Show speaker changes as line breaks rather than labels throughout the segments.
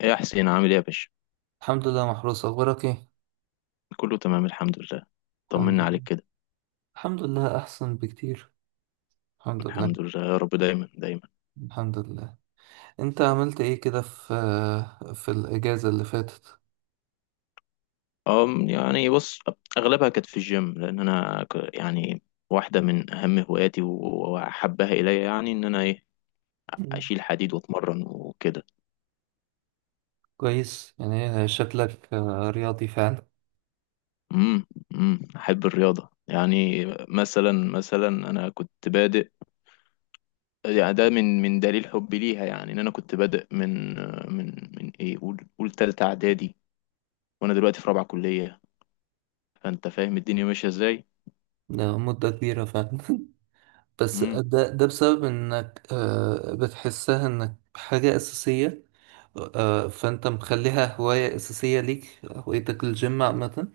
ايه يا حسين، عامل ايه يا باشا؟
الحمد لله محروس، أخبارك إيه؟
كله تمام، الحمد لله.
الحمد
طمنا
لله.
عليك كده.
الحمد لله أحسن بكتير. الحمد لله.
الحمد لله يا رب، دايما دايما.
الحمد لله. أنت عملت إيه كده في الإجازة اللي فاتت؟
يعني بص، اغلبها كانت في الجيم لان انا يعني واحده من اهم هواياتي واحبها الي، يعني ان انا ايه.
مم.
اشيل حديد واتمرن وكده.
كويس، يعني شكلك رياضي فعلا.
امم. احب الرياضه، يعني مثلا مثلا انا كنت بادئ، يعني ده من دليل حبي ليها، يعني ان انا كنت بادئ من من ايه، قول قول تالتة اعدادي، وانا دلوقتي في رابعه كليه، فانت فاهم الدنيا ماشيه ازاي.
ده مدة كبيرة فعلا. بس
امم.
ده بسبب إنك بتحسها إنك حاجة أساسية. فأنت مخليها هواية أساسية ليك، هوايتك الجيم عامة.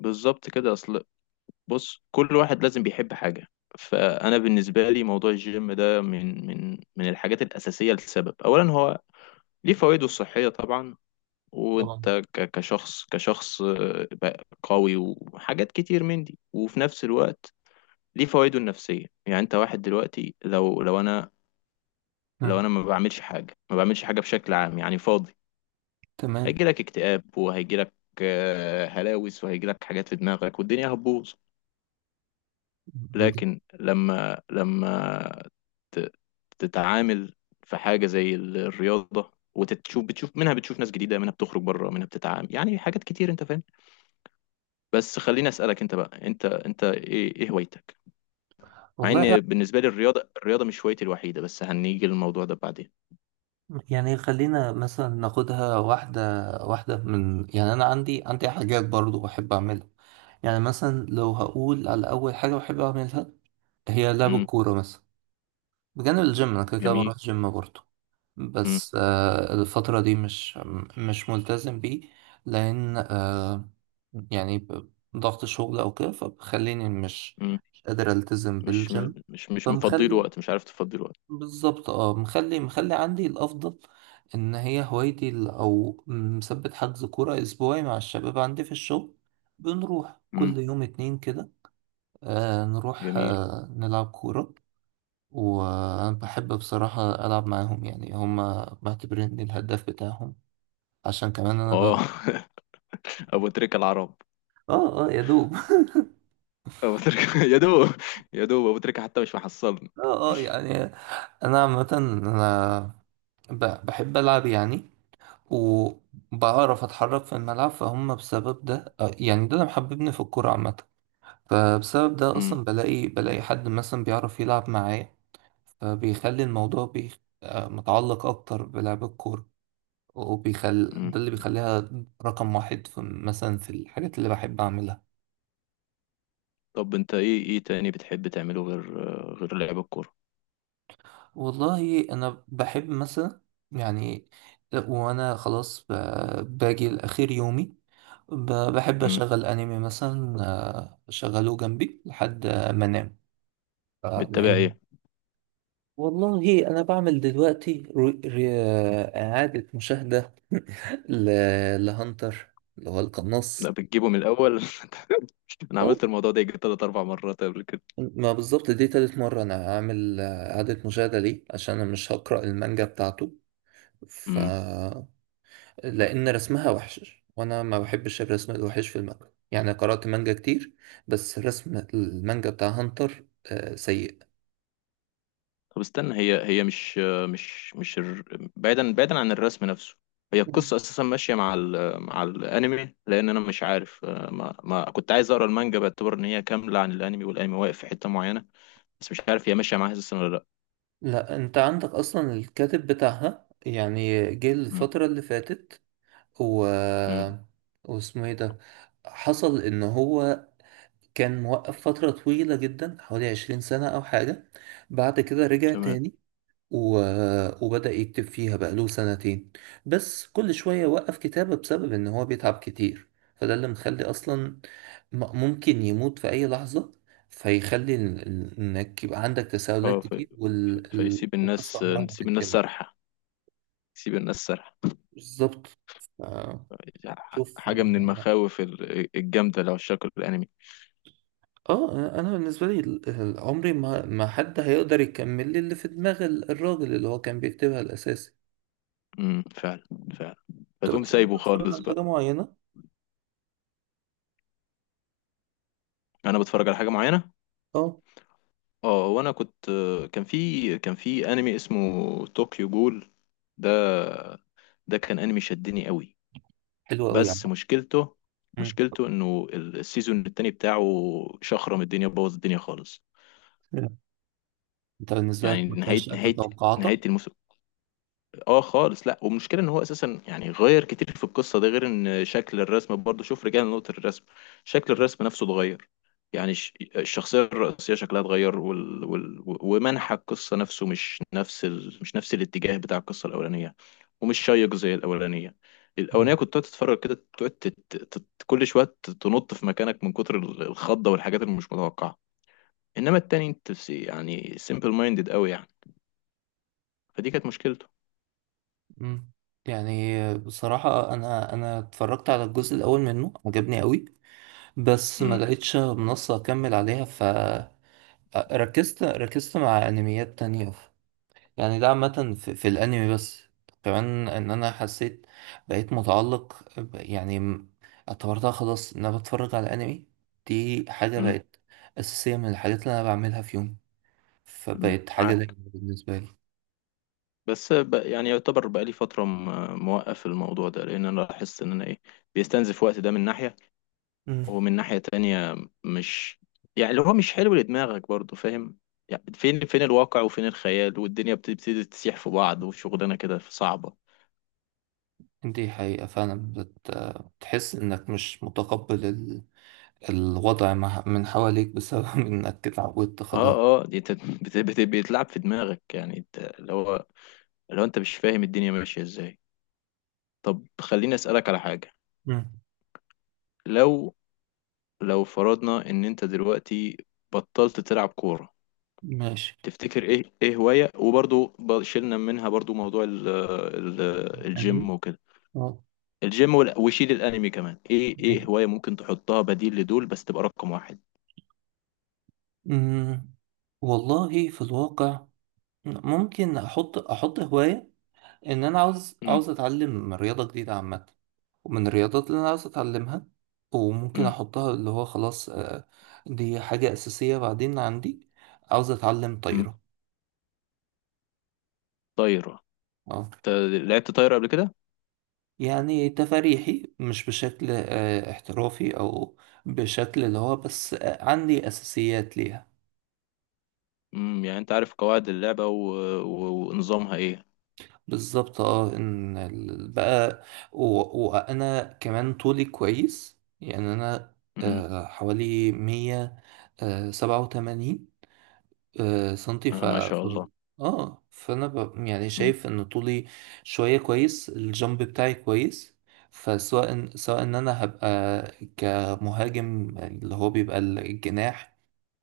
بالظبط كده، اصل بص، كل واحد لازم بيحب حاجة. فانا بالنسبة لي موضوع الجيم ده من الحاجات الأساسية لسبب، اولا هو ليه فوائده الصحية طبعا،
طبعا.
وانت كشخص بقى قوي وحاجات كتير من دي، وفي نفس الوقت ليه فوائده النفسية. يعني انت واحد دلوقتي، لو انا،
مم.
لو انا ما بعملش حاجة، بشكل عام، يعني فاضي،
تمام.
هيجيلك اكتئاب وهيجيلك هلاوس وهيجيلك حاجات في دماغك والدنيا هتبوظ. لكن لما ت- تتعامل في حاجة زي الرياضة وتشوف، بتشوف منها، بتشوف ناس جديدة، منها بتخرج بره، منها بتتعامل، يعني حاجات كتير انت فاهم. بس خليني أسألك انت بقى، انت ايه هوايتك؟ مع
والله،
ان بالنسبة لي الرياضة مش هوايتي الوحيدة، بس هنيجي للموضوع ده بعدين.
يعني خلينا مثلا ناخدها واحدة واحدة من، يعني أنا عندي حاجات برضو بحب أعملها. يعني مثلا لو هقول على أول حاجة بحب أعملها، هي لعب
امم.
الكورة مثلا. بجانب الجيم أنا كده كده
جميل.
بروح جيم برضو.
امم.
بس الفترة دي مش ملتزم بيه. لأن يعني ضغط شغل أو كده فبخليني مش
امم
قادر ألتزم
مش
بالجيم.
مش مفضيله
فمخلي
وقت، مش عارف تفضيله وقت.
بالظبط، مخلي عندي الافضل، ان هي هوايتي او مثبت حجز كوره اسبوعي مع الشباب عندي في الشغل. بنروح
امم.
كل يوم اتنين كده. نروح
جميل.
نلعب كوره. وانا بحب بصراحه العب معاهم، يعني هما معتبريني الهداف بتاعهم، عشان كمان انا
اه ابو تريكة العرب.
اه اه يا دوب.
ابو تريكة يا دوب. يا دوب ابو تريكة حتى مش محصلني.
اه يعني انا عامه انا بحب العب يعني، وبعرف اتحرك في الملعب، فهم بسبب ده يعني ده اللي محببني في الكورة عامة. فبسبب ده
امم.
اصلا بلاقي حد مثلا بيعرف يلعب معايا، فبيخلي الموضوع متعلق اكتر بلعب الكورة.
مم.
ده اللي بيخليها رقم واحد في، مثلا في الحاجات اللي بحب اعملها.
طب انت ايه تاني بتحب تعمله غير لعب الكورة؟
والله انا بحب مثلا، يعني، وانا خلاص باجي لاخر يومي، ب- بحب
مم.
اشغل انمي مثلا، اشغله جنبي لحد ما انام. آه،
بتتابع
لان
ايه؟
والله انا بعمل دلوقتي اعادة مشاهدة لهانتر اللي هو
لا،
القناص.
بتجيبه من الاول انا
آه،
عملت الموضوع ده يجي تلات اربع مرات قبل كده.
ما بالظبط، دي تالت مرة انا اعمل اعادة مشاهدة ليه، عشان انا مش هقرأ المانجا بتاعته، ف
مم.
لأن رسمها وحش وأنا ما بحبش الرسم الوحش في المانجا، يعني قرأت مانجا كتير بس رسم المانجا بتاع هانتر سيء.
طب استنى، هي هي مش، مش الر... بعيدا بعيدا عن الرسم نفسه، هي
مم.
القصة اساسا ماشية مع ال... مع الانمي، لان انا مش عارف، ما كنت عايز اقرا المانجا باعتبار ان هي كاملة عن الانمي، والانمي واقف في حتة معينة. بس مش عارف هي ماشية معاها اساسا ولا لا.
لا، أنت عندك أصلا الكاتب بتاعها، يعني جه
مم.
الفترة اللي فاتت و...
مم.
واسمه إيه ده. حصل إن هو كان موقف فترة طويلة جدا، حوالي 20 سنة أو حاجة. بعد كده رجع
تمام.
تاني و... وبدأ يكتب فيها بقاله سنتين، بس كل شوية وقف كتابة بسبب إن هو بيتعب كتير. فده اللي مخلي أصلا ممكن يموت في أي لحظة، فيخلي إنك يبقى عندك تساؤلات
اه،
كتير
فيسيب
والقصة
الناس
عمرها ما
نسيب الناس
تكتمل.
سرحة، سيب الناس سرح.
بالظبط. ف- شوف.
حاجة من
لا.
المخاوف الجامدة اللي عشاق الأنمي.
اه، انا بالنسبه لي عمري ما حد هيقدر يكمل لي اللي في دماغ الراجل اللي هو كان بيكتبها الاساسي.
امم، فعلا. فعلا.
انت
فتقوم
بتحب
سايبه
تتفرج
خالص
على حاجه
بقى.
معينه؟
أنا بتفرج على حاجة معينة.
اه.
اه وأنا كنت، كان في أنمي اسمه طوكيو جول. ده ده كان أنمي شدني قوي.
حلو قوي يا
بس مشكلته،
عم.
إنه السيزون التاني بتاعه شخرم الدنيا، بوظ الدنيا خالص.
مم. انت بالنسبة
يعني
لك ما كانش قد توقعاتك؟
نهاية الموسم، اه خالص لا. والمشكله ان هو اساسا، يعني غير كتير في القصه، ده غير ان شكل الرسم برضه، شوف رجعنا لنقطه الرسم. شكل الرسم نفسه اتغير، يعني الشخصيه الرئيسيه شكلها اتغير، ومنحى القصه نفسه مش نفس ال...، مش نفس الاتجاه بتاع القصه الاولانيه، ومش شيق زي الاولانيه. الاولانيه
مم.
كنت تقعد تتفرج كده، تقعد كل شويه تنط في مكانك من كتر الخضه والحاجات اللي مش متوقعه. انما التاني انت يعني سيمبل مايندد قوي يعني. فدي كانت مشكلته.
مم. يعني بصراحة أنا اتفرجت على الجزء الأول منه، عجبني قوي، بس ما
امم.
لقيتش منصة أكمل عليها، فركزت مع أنميات تانية. يعني ده عامة في الأنمي بس، كمان إن أنا حسيت بقيت متعلق يعني اعتبرتها خلاص إن أنا بتفرج على أنمي. دي حاجة
امم.
بقت أساسية من الحاجات اللي أنا بعملها في يومي، فبقت حاجة دايما
معاك.
بالنسبة لي.
بس يعني يعتبر بقالي فترة موقف الموضوع ده، لأن أنا لاحظت إن أنا إيه، بيستنزف وقت، ده من ناحية.
مم.
ومن ناحية تانية، مش، يعني اللي هو مش حلو لدماغك برضو، فاهم؟ يعني فين الواقع وفين الخيال، والدنيا بتبتدي تسيح في بعض، وشغلانة كده صعبة.
دي حقيقة فعلا، بتحس إنك مش متقبل الوضع من حواليك بسبب إنك اتعودت
اه
خلاص.
اه، دي انت بيتلعب في دماغك، يعني انت اللي هو لو انت مش فاهم الدنيا ماشية ازاي. طب خليني أسألك على حاجة.
مم.
لو، لو فرضنا ان انت دلوقتي بطلت تلعب كورة،
ماشي.
تفتكر ايه هواية، وبرضو شلنا منها برضو موضوع ال
يعني
الجيم وكده،
آه.
الجيم وشيل الانمي كمان، ايه
ماشي.
هواية ممكن تحطها بديل لدول بس تبقى رقم واحد؟
مم. والله في الواقع، ممكن أحط هواية، إن أنا عاوز
امم.
عاوز أتعلم رياضة جديدة عامة، ومن الرياضات اللي أنا عاوز أتعلمها وممكن
امم.
أحطها اللي هو خلاص، دي حاجة أساسية بعدين عندي، عاوز أتعلم
امم
طايرة.
طايرة.
اه.
انت لعبت طايرة قبل كده؟
يعني تفاريحي، مش بشكل احترافي او بشكل اللي هو بس، عندي اساسيات ليها.
يعني انت عارف قواعد اللعبة ونظامها ايه.
بالظبط، اه ان بقى، وانا كمان طولي كويس، يعني انا
امم.
حوالي مية سبعة وتمانين سنتي
آه ما شاء الله.
اه، فانا يعني
امم.
شايف ان طولي شويه كويس، الجامب بتاعي كويس. سواء ان انا هبقى كمهاجم، يعني اللي هو بيبقى الجناح،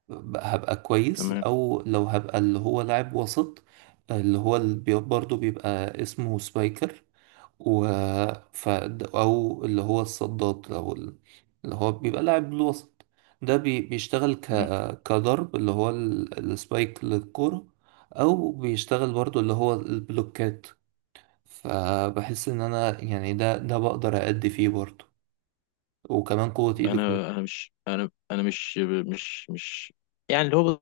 هبقى كويس،
تمام.
او لو هبقى اللي هو لاعب وسط، اللي هو برضه بيبقى اسمه سبايكر، و ف... او اللي هو الصداد او اللي هو بيبقى لاعب بالوسط. ده بيشتغل
امم.
كضرب اللي هو السبايك للكرة، او بيشتغل برضو اللي هو البلوكات. فبحس ان انا يعني ده بقدر أأدي فيه برضو، وكمان قوة ايدي كويس.
انا مش، انا مش، مش مش يعني اللي هو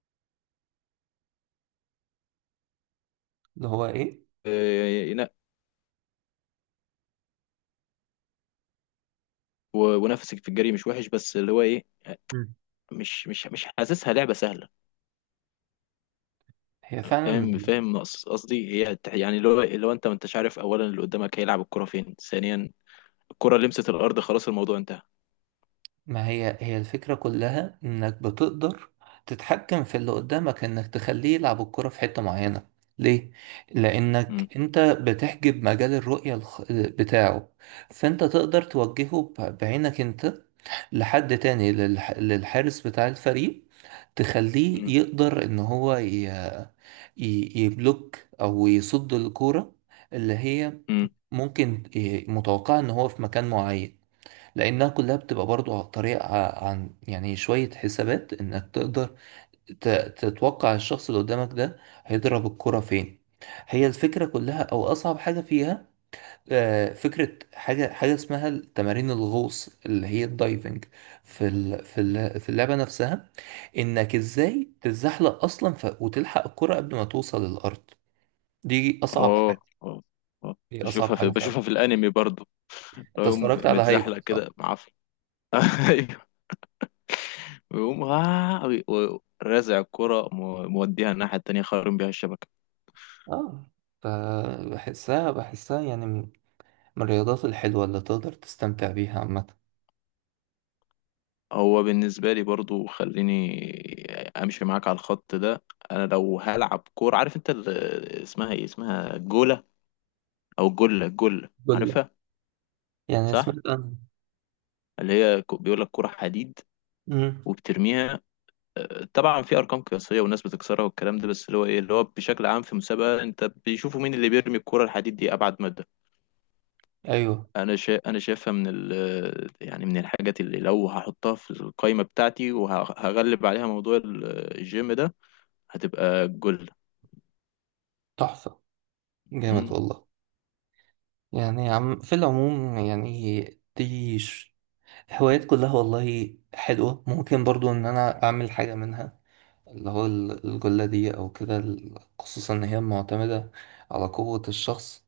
اللي هو ايه؟
آه، ينق- ونفسك في الجري مش وحش، بس اللي هو ايه،
مم.
مش حاسسها لعبة سهلة.
هي فعلا.
فاهم فاهم، قصدي هي يعني لو انت ما انتش عارف اولا اللي قدامك هيلعب الكرة فين، ثانيا الكرة لمست الارض خلاص الموضوع انتهى.
ما هي هي الفكرة كلها، انك بتقدر تتحكم في اللي قدامك، انك تخليه يلعب الكرة في حتة معينة. ليه؟ لانك
امم.
انت بتحجب مجال الرؤية بتاعه، فانت تقدر توجهه بعينك انت لحد تاني، للحارس بتاع الفريق، تخليه
امم.
يقدر ان هو يبلوك او يصد الكرة اللي هي
امم.
ممكن متوقعة ان هو في مكان معين. لانها كلها بتبقى برضو طريقة، عن يعني شوية حسابات، انك تقدر ت- تتوقع الشخص اللي قدامك ده هيضرب الكرة فين. هي الفكرة كلها، او اصعب حاجة فيها فكرة، حاجة اسمها تمارين الغوص، اللي هي الدايفنج في في اللعبة نفسها، انك ازاي تتزحلق اصلا وتلحق الكرة قبل ما توصل للارض. دي اصعب
اه
حاجة.
اه. آه.
دي اصعب حاجة فعلا.
بشوفها في الانمي برضو. لو
انت
يقوم
اتفرجت على هايكو،
متزحلق
صح؟
كده معفن ايوه، ويقوم ورازع الكرة موديها الناحية التانية خارم بيها الشبكة.
اه. فبحسها يعني من الرياضات الحلوة اللي تقدر تستمتع بيها عامة.
هو بالنسبة لي برضو، خليني امشي معاك على الخط ده. انا لو هلعب كورة، عارف انت اسمها ايه، اسمها جولة او جلة، جلة
كل
عارفها؟
يعني
صح.
سمعت عنها.
اللي هي بيقول لك كورة حديد
امم.
وبترميها. طبعا في ارقام قياسية وناس بتكسرها والكلام ده، بس اللي هو ايه، اللي هو بشكل عام في مسابقة انت بيشوفوا مين اللي بيرمي الكورة الحديد دي ابعد مدى.
ايوه.
انا شايفها من ال...، يعني من الحاجات اللي لو هحطها في القائمة بتاعتي وهغلب عليها موضوع الجيم ده هتبقى الجلة.
تحفة، جامد
مم.
والله. يعني عم، في العموم، يعني دي هوايات كلها والله حلوة، ممكن برضو ان انا اعمل حاجة منها، اللي هو الجلة دي او كده، خصوصا ان هي معتمدة على قوة الشخص،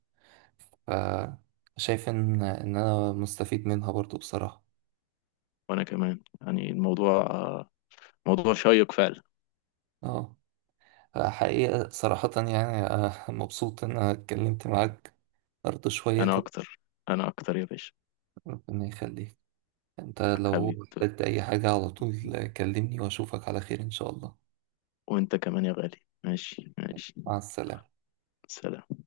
فشايف ان انا مستفيد منها برضو بصراحة.
وانا كمان يعني الموضوع موضوع شيق فعلا.
اه. حقيقة صراحة، يعني مبسوط إن أنا اتكلمت معاك برضه شوية
انا
كده.
اكتر، انا اكتر يا باشا.
ربنا يخليك. أنت لو
حبيبي،
احتجت أي حاجة على طول كلمني، وأشوفك على خير إن شاء الله.
وانت كمان يا غالي، ماشي ماشي.
مع السلامة.
سلام.